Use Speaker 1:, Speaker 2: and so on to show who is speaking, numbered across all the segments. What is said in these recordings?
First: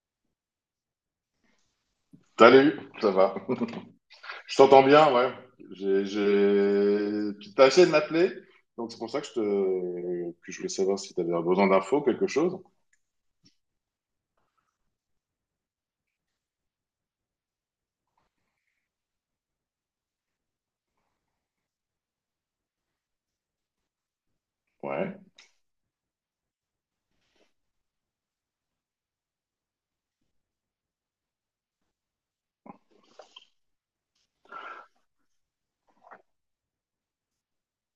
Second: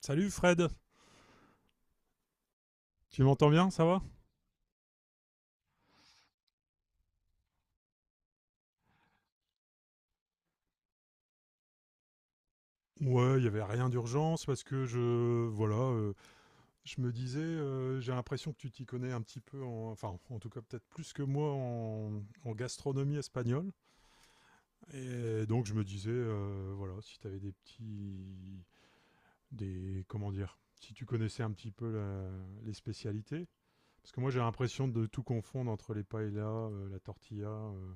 Speaker 1: Salut Fred,
Speaker 2: Salut, ça
Speaker 1: tu
Speaker 2: va.
Speaker 1: m'entends bien, ça va.
Speaker 2: Je t'entends bien, ouais. Tu t'as essayé de m'appeler, donc c'est pour ça que que je voulais savoir si tu avais besoin d'infos, quelque chose.
Speaker 1: Ouais, il y avait rien d'urgence parce que je voilà, je me disais j'ai l'impression que tu t'y connais un petit peu en enfin en tout cas peut-être plus que moi en gastronomie espagnole
Speaker 2: Ouais.
Speaker 1: et donc je me disais voilà, si tu avais des petits des comment dire, si tu connaissais un petit peu les spécialités parce que moi j'ai l'impression de tout confondre entre les paellas, la tortilla,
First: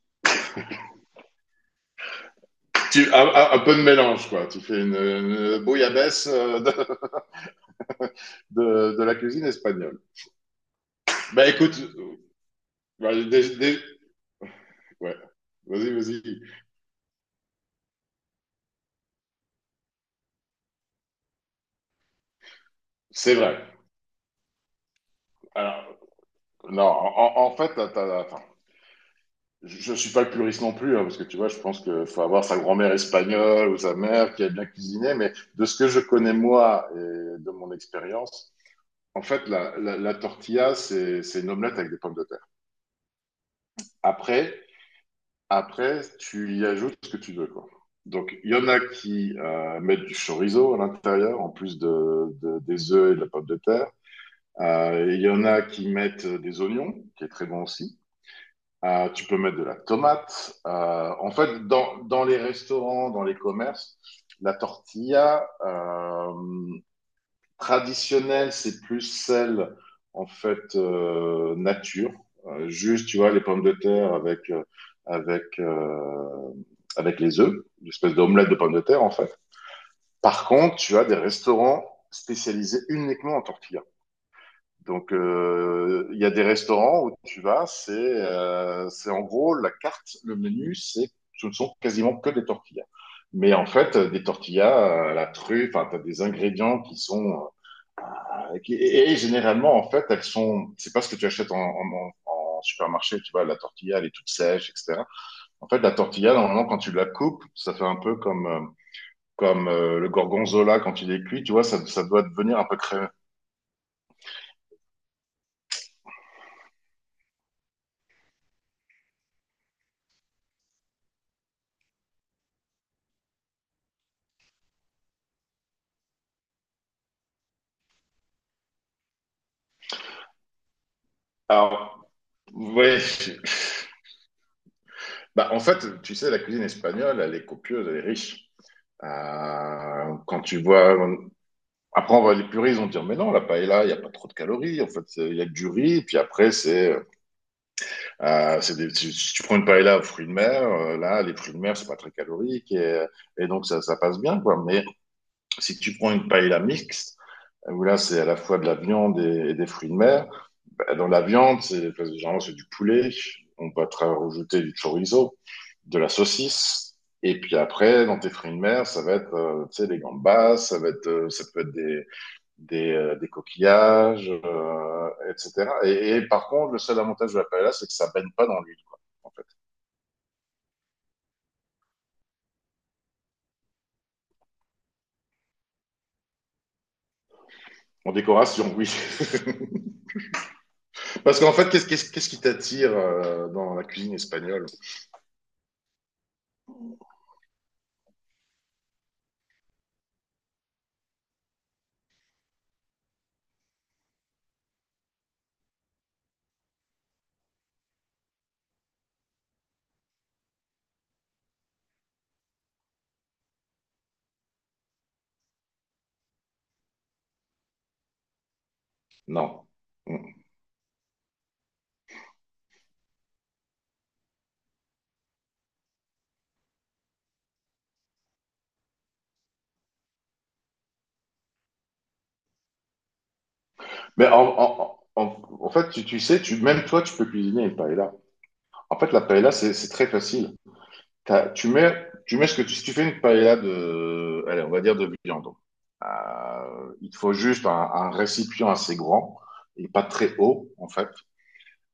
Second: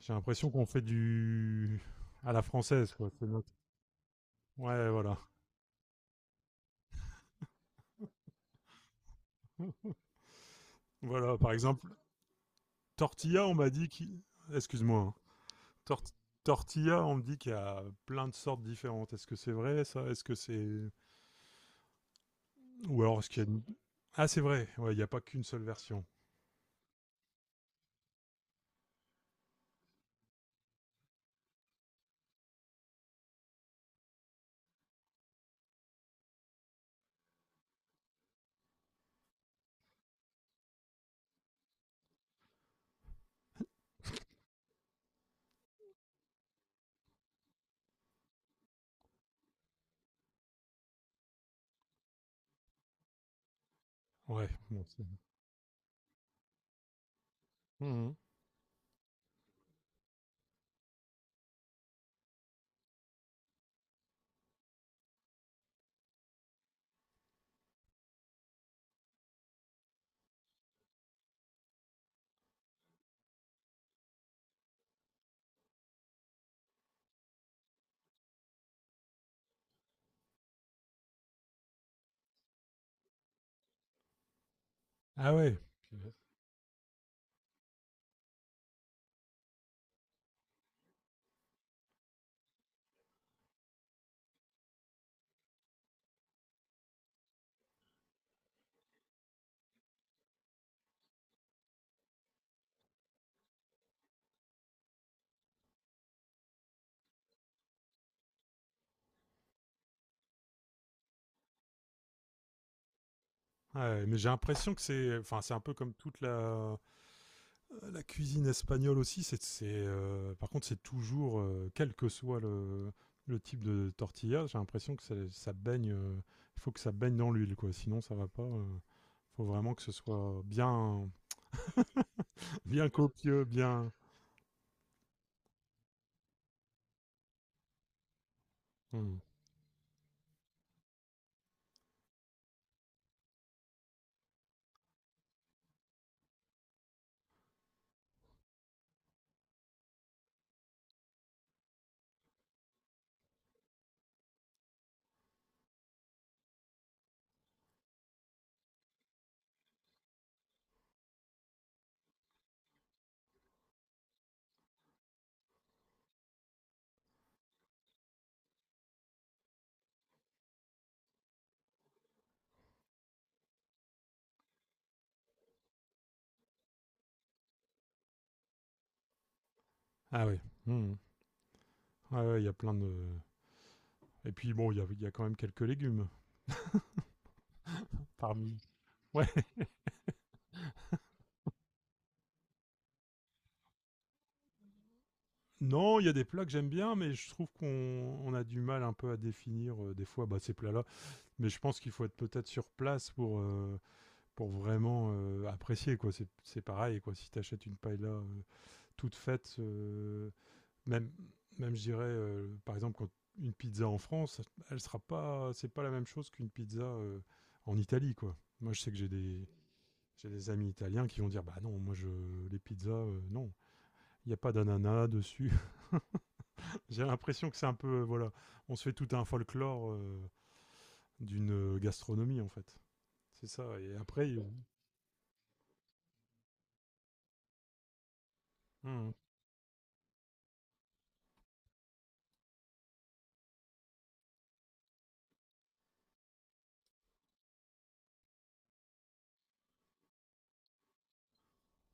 Speaker 1: j'ai l'impression qu'on fait du à la française quoi, c'est
Speaker 2: Un,
Speaker 1: notre.
Speaker 2: un- un peu de mélange, quoi. Tu fais
Speaker 1: Ouais,
Speaker 2: une,
Speaker 1: voilà.
Speaker 2: une bouillabaisse de la cuisine espagnole.
Speaker 1: Voilà,
Speaker 2: Bah
Speaker 1: par
Speaker 2: écoute,
Speaker 1: exemple,
Speaker 2: bah,
Speaker 1: tortilla, on m'a dit qu'il... Excuse-moi, hein.
Speaker 2: ouais. Vas-y,
Speaker 1: Tor-
Speaker 2: vas-y.
Speaker 1: tortilla, on me dit qu'il y a plein de sortes différentes. Est-ce que c'est vrai, ça? Est-ce que c'est... ou alors, est-ce
Speaker 2: C'est
Speaker 1: qu'il y a...
Speaker 2: vrai.
Speaker 1: une- Ah, c'est vrai. Ouais, il n'y a pas qu'une seule
Speaker 2: Alors,
Speaker 1: version.
Speaker 2: non, en fait, enfin, je ne suis pas le puriste non plus, hein, parce que tu vois, je pense qu'il faut avoir sa grand-mère espagnole ou sa mère qui a bien cuisiné, mais de ce que je connais moi et de mon expérience, en fait, la tortilla, c'est une omelette avec des pommes de terre. Après, après, tu y ajoutes ce que tu veux, quoi. Donc, il y en a qui mettent du chorizo à l'intérieur, en plus des œufs et de la pomme de terre.
Speaker 1: Ouais, bon, c'est-.
Speaker 2: Il y en a qui mettent des oignons, qui est très bon aussi.
Speaker 1: Mhm.
Speaker 2: Tu peux mettre de la tomate. En fait, dans les restaurants, dans les commerces, la tortilla traditionnelle, c'est plus celle en fait, nature. Juste, tu vois, les pommes de terre avec euh, avec les œufs, une espèce d'omelette de pommes de terre en fait. Par contre, tu as des restaurants spécialisés uniquement en tortilla. Donc,
Speaker 1: Ah ouais.
Speaker 2: il y a des restaurants où tu vas, c'est en gros la carte, le menu, c'est ce ne sont quasiment que des tortillas. Mais en fait, des tortillas, la truffe, enfin, t'as des ingrédients qui sont et généralement en fait, elles sont. C'est pas ce que tu achètes en supermarché, tu vois. La tortilla, elle est toute sèche, etc. En fait, la tortilla, normalement, quand tu la coupes, ça fait un peu comme comme le gorgonzola quand il est cuit, tu vois, ça doit devenir un peu crémeux.
Speaker 1: Ouais, mais j'ai l'impression que c'est... enfin, c'est un peu comme toute la... la cuisine espagnole aussi, c'est par contre, c'est toujours, quel que soit le type de tortilla, j'ai l'impression que ça baigne, il faut que ça baigne dans l'huile, quoi. Sinon, ça va pas. Faut vraiment que ce soit bien,
Speaker 2: Alors,
Speaker 1: bien
Speaker 2: ouais.
Speaker 1: copieux, bien.
Speaker 2: Bah, en fait, tu sais, la cuisine espagnole, elle est copieuse, elle est riche.
Speaker 1: Hmm.
Speaker 2: Quand tu vois, après, les puristes vont dire, mais non, la paella, il n'y a pas trop de calories. En fait, il y a que du riz. Puis après, c'est des- si si tu prends une paella aux fruits de mer, là, les fruits de mer, c'est pas très calorique, et donc ça passe bien, quoi. Mais si tu prends une paella mixte, où là, c'est à la fois de la viande et des fruits de mer, bah, dans la viande, c'est parce que généralement c'est du poulet. On va te rajouter du chorizo, de la saucisse. Et puis après, dans tes fruits de mer, ça va être, tu sais, les gambas, ça peut être des coquillages, etc. Et par contre, le seul avantage de la paella, c'est que ça baigne pas dans l'huile, quoi, en fait.
Speaker 1: Ah oui. Hmm. Ah ouais, il y a plein de. Et puis bon, il y a quand même quelques légumes
Speaker 2: En
Speaker 1: parmi.
Speaker 2: décoration, oui.
Speaker 1: Ouais.
Speaker 2: Parce qu'en fait, qu'est-ce qui t'attire dans la cuisine espagnole?
Speaker 1: Non, il y a des plats que j'aime bien, mais je trouve qu'on on a du mal un peu à définir des fois bah, ces plats-là. Mais je pense qu'il faut être peut-être sur place pour vraiment apprécier quoi. C'est pareil quoi. Si tu achètes une paella toute faite, même même je dirais par exemple quand une pizza en France, elle sera pas, c'est pas la même chose qu'une pizza en Italie quoi. Moi je sais que j'ai des
Speaker 2: Non.
Speaker 1: j'ai
Speaker 2: Mm.
Speaker 1: des amis italiens qui vont dire bah non moi je les pizzas non il n'y a pas d'ananas dessus. J'ai l'impression que c'est un peu voilà on se fait tout un folklore d'une gastronomie en fait. C'est ça et
Speaker 2: Mais
Speaker 1: après
Speaker 2: en,
Speaker 1: il-.
Speaker 2: en, en, en fait, tu sais, même toi, tu peux cuisiner une paella. En
Speaker 1: Mhm.
Speaker 2: fait, la paella, c'est très facile. Tu mets ce que tu, si tu fais une paella de, allez, on va dire de viande. Il te faut juste un récipient assez grand et pas très haut, en fait.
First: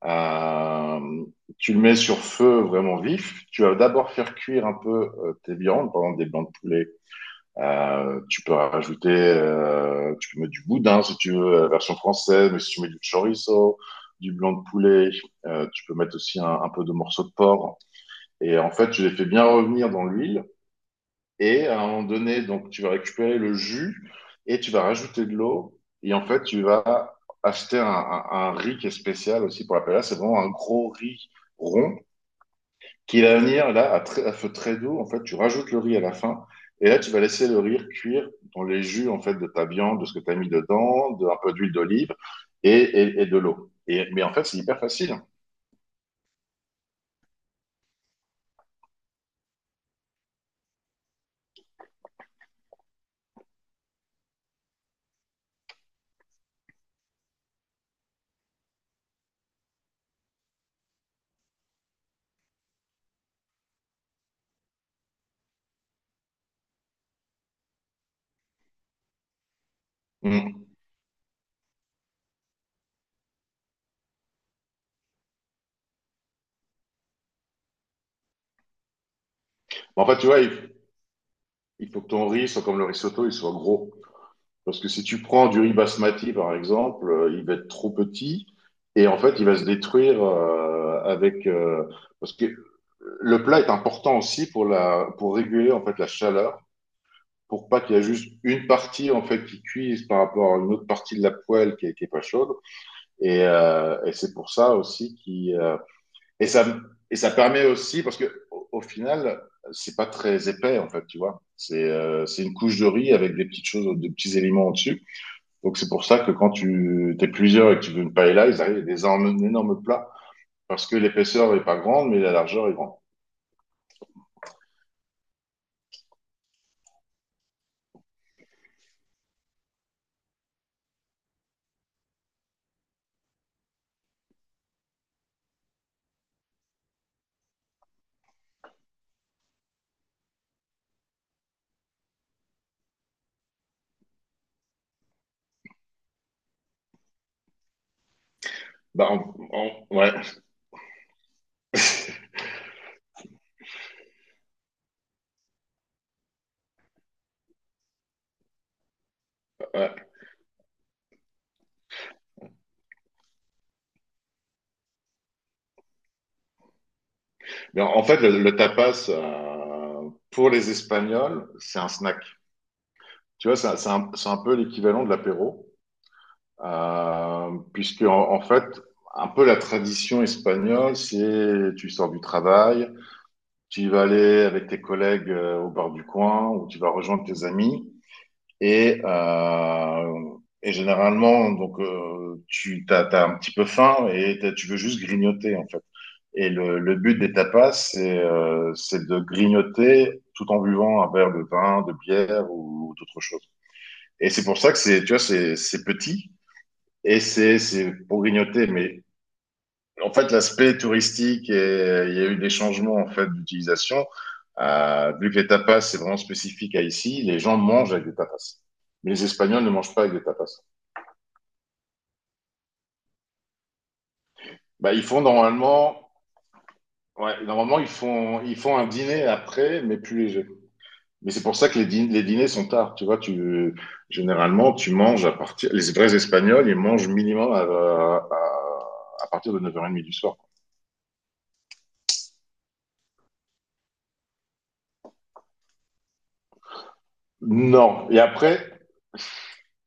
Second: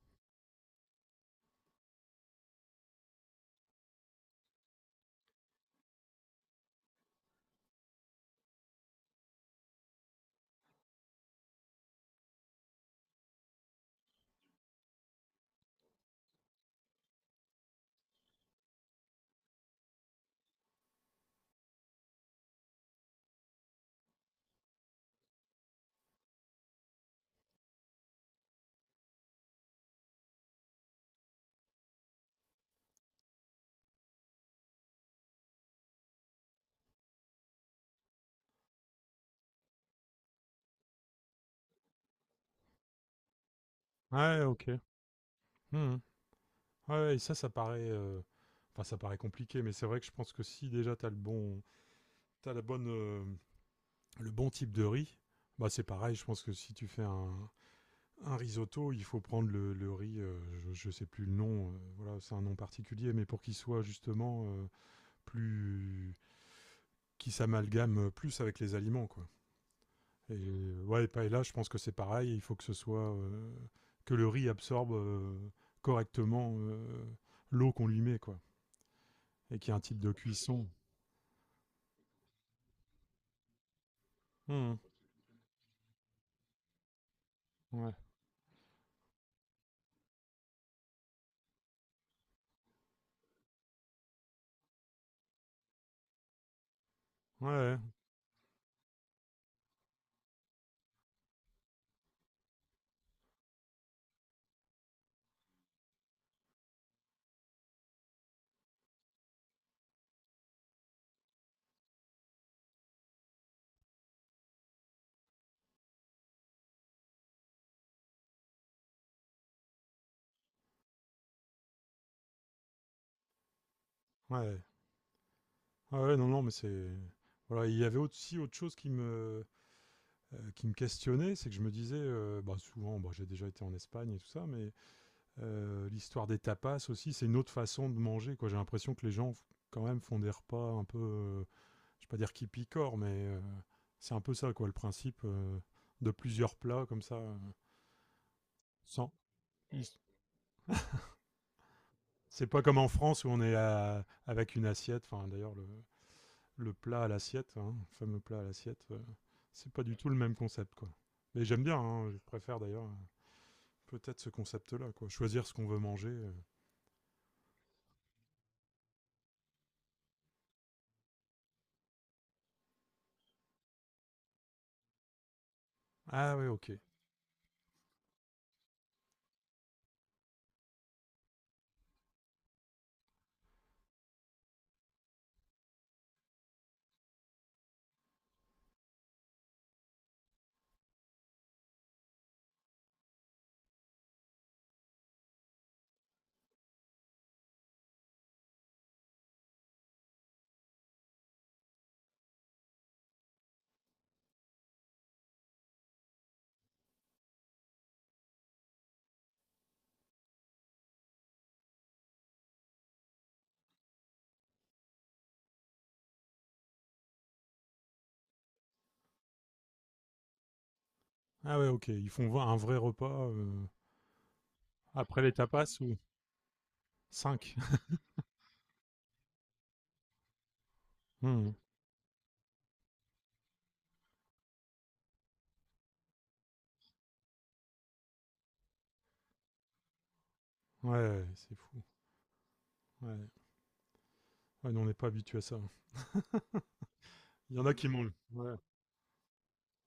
Speaker 2: Euh, tu le mets sur feu vraiment vif. Tu vas d'abord faire cuire un peu, tes viandes, par exemple des blancs de poulet. Tu peux mettre du boudin si tu veux, la version française, mais si tu mets du chorizo, du blanc de poulet, tu peux mettre aussi un peu de morceaux de porc. Et en fait, je l'ai fait bien revenir dans l'huile. Et à un moment donné, donc, tu vas récupérer le jus et tu vas rajouter de l'eau. Et en fait, tu vas acheter un riz qui est spécial aussi pour la paella. C'est vraiment un gros riz rond qui va venir là à feu très doux. En fait, tu rajoutes le riz à la fin. Et là, tu vas laisser le riz cuire dans les jus en fait de ta viande, de ce que tu as mis dedans, un peu d'huile d'olive et de l'eau. Mais en
Speaker 1: Ouais,
Speaker 2: fait, c'est
Speaker 1: ok.
Speaker 2: hyper facile.
Speaker 1: Mhm. Ouais, ouais, et ça paraît, enfin, ça paraît compliqué, mais c'est vrai que je pense que si déjà t'as le bon, t'as la bonne, le bon type de riz, bah c'est pareil. Je pense que si tu fais un risotto, il faut prendre le riz, je sais plus le nom, voilà, c'est un nom particulier, mais pour qu'il soit justement plus, qui s'amalgame plus avec les aliments, quoi. Et
Speaker 2: Mm.
Speaker 1: ouais, et là, je pense que c'est pareil. Il faut que ce soit que le riz absorbe correctement l'eau qu'on lui met, quoi, et qu'il y ait un type
Speaker 2: En
Speaker 1: de
Speaker 2: fait, tu vois, il,
Speaker 1: cuisson.
Speaker 2: il faut que ton riz soit comme le risotto, il soit gros.
Speaker 1: Mmh.
Speaker 2: Parce que si tu prends du riz basmati, par exemple, il va être trop
Speaker 1: Ouais.
Speaker 2: petit et en fait, il va se détruire, parce que le plat est important aussi pour réguler en fait la chaleur,
Speaker 1: Ouais,
Speaker 2: pour
Speaker 1: ouais,
Speaker 2: pas qu'il y ait juste une partie en fait qui cuise par rapport à une autre partie de la poêle qui est pas chaude. Et c'est pour ça aussi et, ça, et ça permet aussi, parce que au final, c'est pas très épais en fait, tu vois. C'est une couche de riz avec des petites choses, des petits éléments au-dessus. Donc c'est pour ça que quand tu es plusieurs et que tu veux une paella, ils arrivent avec des énormes, énormes plats parce que l'épaisseur n'est pas grande, mais la largeur est grande.
Speaker 1: ouais. Ouais, ouais, non, non, mais c'est... voilà, il y avait aussi autre chose qui me questionnait, c'est que je me disais, bah, souvent, bah, j'ai déjà été en Espagne et tout ça, mais l'histoire des tapas aussi, c'est une autre façon de manger, quoi. J'ai l'impression que les gens, quand même, font des repas un peu, je vais pas dire qui picorent, mais c'est un peu ça, quoi, le principe de plusieurs plats, comme ça,
Speaker 2: Bah,
Speaker 1: sans... Mm.
Speaker 2: ouais.
Speaker 1: C'est pas comme en France où on est avec une assiette, enfin, d'ailleurs, le plat à l'assiette, hein, le fameux plat à l'assiette, c'est pas du
Speaker 2: Ouais.
Speaker 1: tout le même concept, quoi. Mais j'aime bien, hein, je préfère d'ailleurs peut-être ce concept-là, quoi. Choisir ce qu'on veut manger.
Speaker 2: Mais en fait, le tapas, pour les Espagnols, c'est un snack. Tu vois, c'est un peu l'équivalent de l'apéro,
Speaker 1: Ah ouais, ok.
Speaker 2: puisque en fait, un peu la tradition espagnole, c'est tu sors du travail, tu vas aller avec tes collègues, au bar du coin, ou tu vas rejoindre tes amis. Et, euh, et généralement, donc, t'as un petit peu faim et tu veux juste grignoter, en fait. Et le but des tapas, c'est de grignoter tout en buvant un verre de vin, de bière ou d'autres choses. Et c'est pour ça que c'est, tu vois, c'est petit et c'est pour grignoter, mais en fait, l'aspect touristique, il y a eu des changements en fait d'utilisation. Vu que les tapas, c'est vraiment spécifique à ici, les gens mangent avec des tapas. Mais les Espagnols ne mangent pas avec des tapas.
Speaker 1: Ah ouais, ok. Ils font un vrai repas
Speaker 2: Bah, ils font
Speaker 1: après les tapas ou
Speaker 2: normalement, ouais,
Speaker 1: 5.
Speaker 2: normalement ils font, ils font un dîner après, mais plus léger. Mais c'est pour ça que les dîners sont tard. Tu vois, tu généralement tu manges à partir. Les vrais Espagnols, ils mangent minimum à partir de 9h30 du soir.
Speaker 1: Ouais, ouais, c'est fou. Ouais. Ouais, nous, on n'est pas habitué à ça. Il y en a qui
Speaker 2: Non.
Speaker 1: mangent.
Speaker 2: Et
Speaker 1: Ouais.
Speaker 2: après,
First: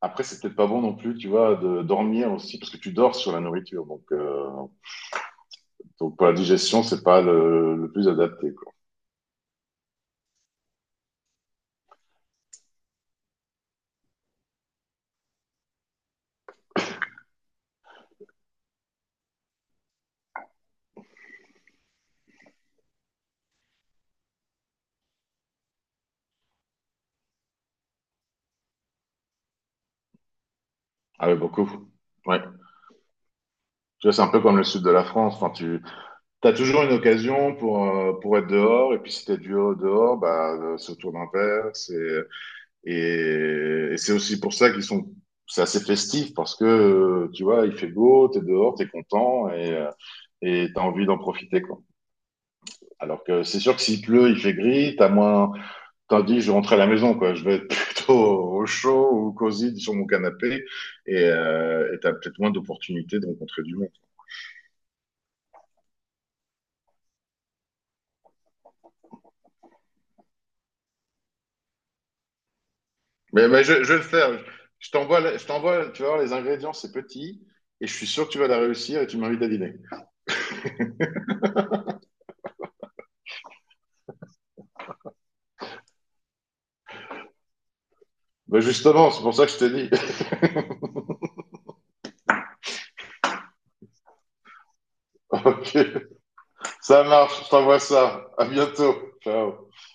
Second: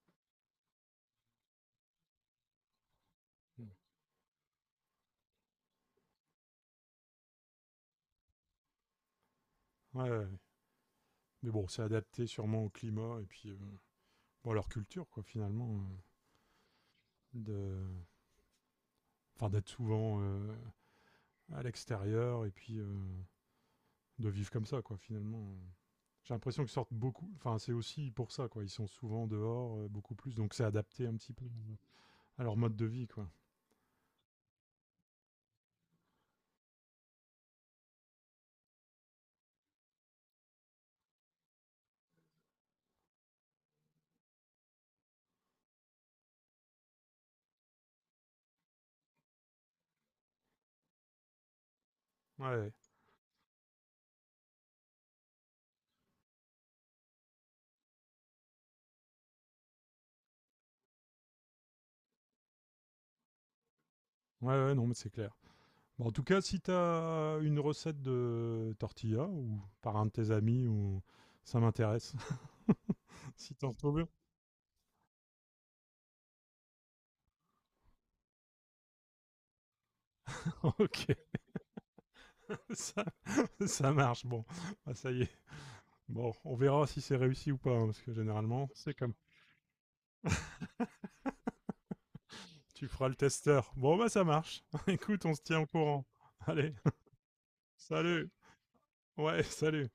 Speaker 2: C'est peut-être pas bon non plus, tu vois, de dormir aussi, parce que tu dors sur la nourriture. Donc pour la digestion, c'est pas le plus adapté, quoi.
Speaker 1: Ouais, ouais. Mais bon, c'est adapté sûrement au climat et puis bon, à leur culture, quoi, finalement. De... enfin, d'être souvent à l'extérieur et puis de vivre comme ça, quoi, finalement. J'ai l'impression qu'ils sortent beaucoup. Enfin, c'est aussi pour ça, quoi. Ils sont souvent dehors, beaucoup plus. Donc, c'est adapté un
Speaker 2: Ah
Speaker 1: petit
Speaker 2: oui,
Speaker 1: peu
Speaker 2: beaucoup. Ouais.
Speaker 1: à leur mode de vie, quoi.
Speaker 2: Tu vois, c'est un peu comme le sud de la France. Enfin, tu as toujours une occasion pour être dehors. Et puis, si t'es du haut dehors, bah, c'est autour d'un verre. Et c'est aussi pour ça qu'ils sont, c'est assez festif parce que, tu vois, il fait beau, t'es dehors, t'es content et t'as envie d'en profiter, quoi.
Speaker 1: Ouais, ouais,
Speaker 2: Alors que c'est sûr que s'il pleut, il fait gris, t'as moins, tandis que je rentre à la maison, quoi. Je vais être plutôt au chaud ou cosy sur mon canapé et t'as peut-être moins d'opportunités de rencontrer du monde.
Speaker 1: ouais, non, mais c'est clair. Bon, en tout cas, si t'as une recette de tortilla ou par un de tes amis ou ça m'intéresse.
Speaker 2: Mais,
Speaker 1: Si
Speaker 2: mais
Speaker 1: t'en
Speaker 2: je vais
Speaker 1: retrouves,
Speaker 2: le
Speaker 1: une.
Speaker 2: faire. Je t'envoie, tu vas voir, les ingrédients, c'est petit et je suis sûr que tu vas la réussir et tu m'invites à dîner.
Speaker 1: Ok, ça, ça marche. Bon, ah, ça y est. Bon, on verra si c'est réussi ou pas, hein, parce que
Speaker 2: Bah
Speaker 1: généralement, c'est
Speaker 2: justement,
Speaker 1: comme.
Speaker 2: c'est pour ça que je t'ai dit.
Speaker 1: Tu feras le testeur. Bon, bah ça marche. Écoute, on se tient au
Speaker 2: Ok,
Speaker 1: courant. Allez,
Speaker 2: ça marche, je t'envoie ça.
Speaker 1: salut.
Speaker 2: À bientôt.
Speaker 1: Ouais,
Speaker 2: Ciao.
Speaker 1: salut.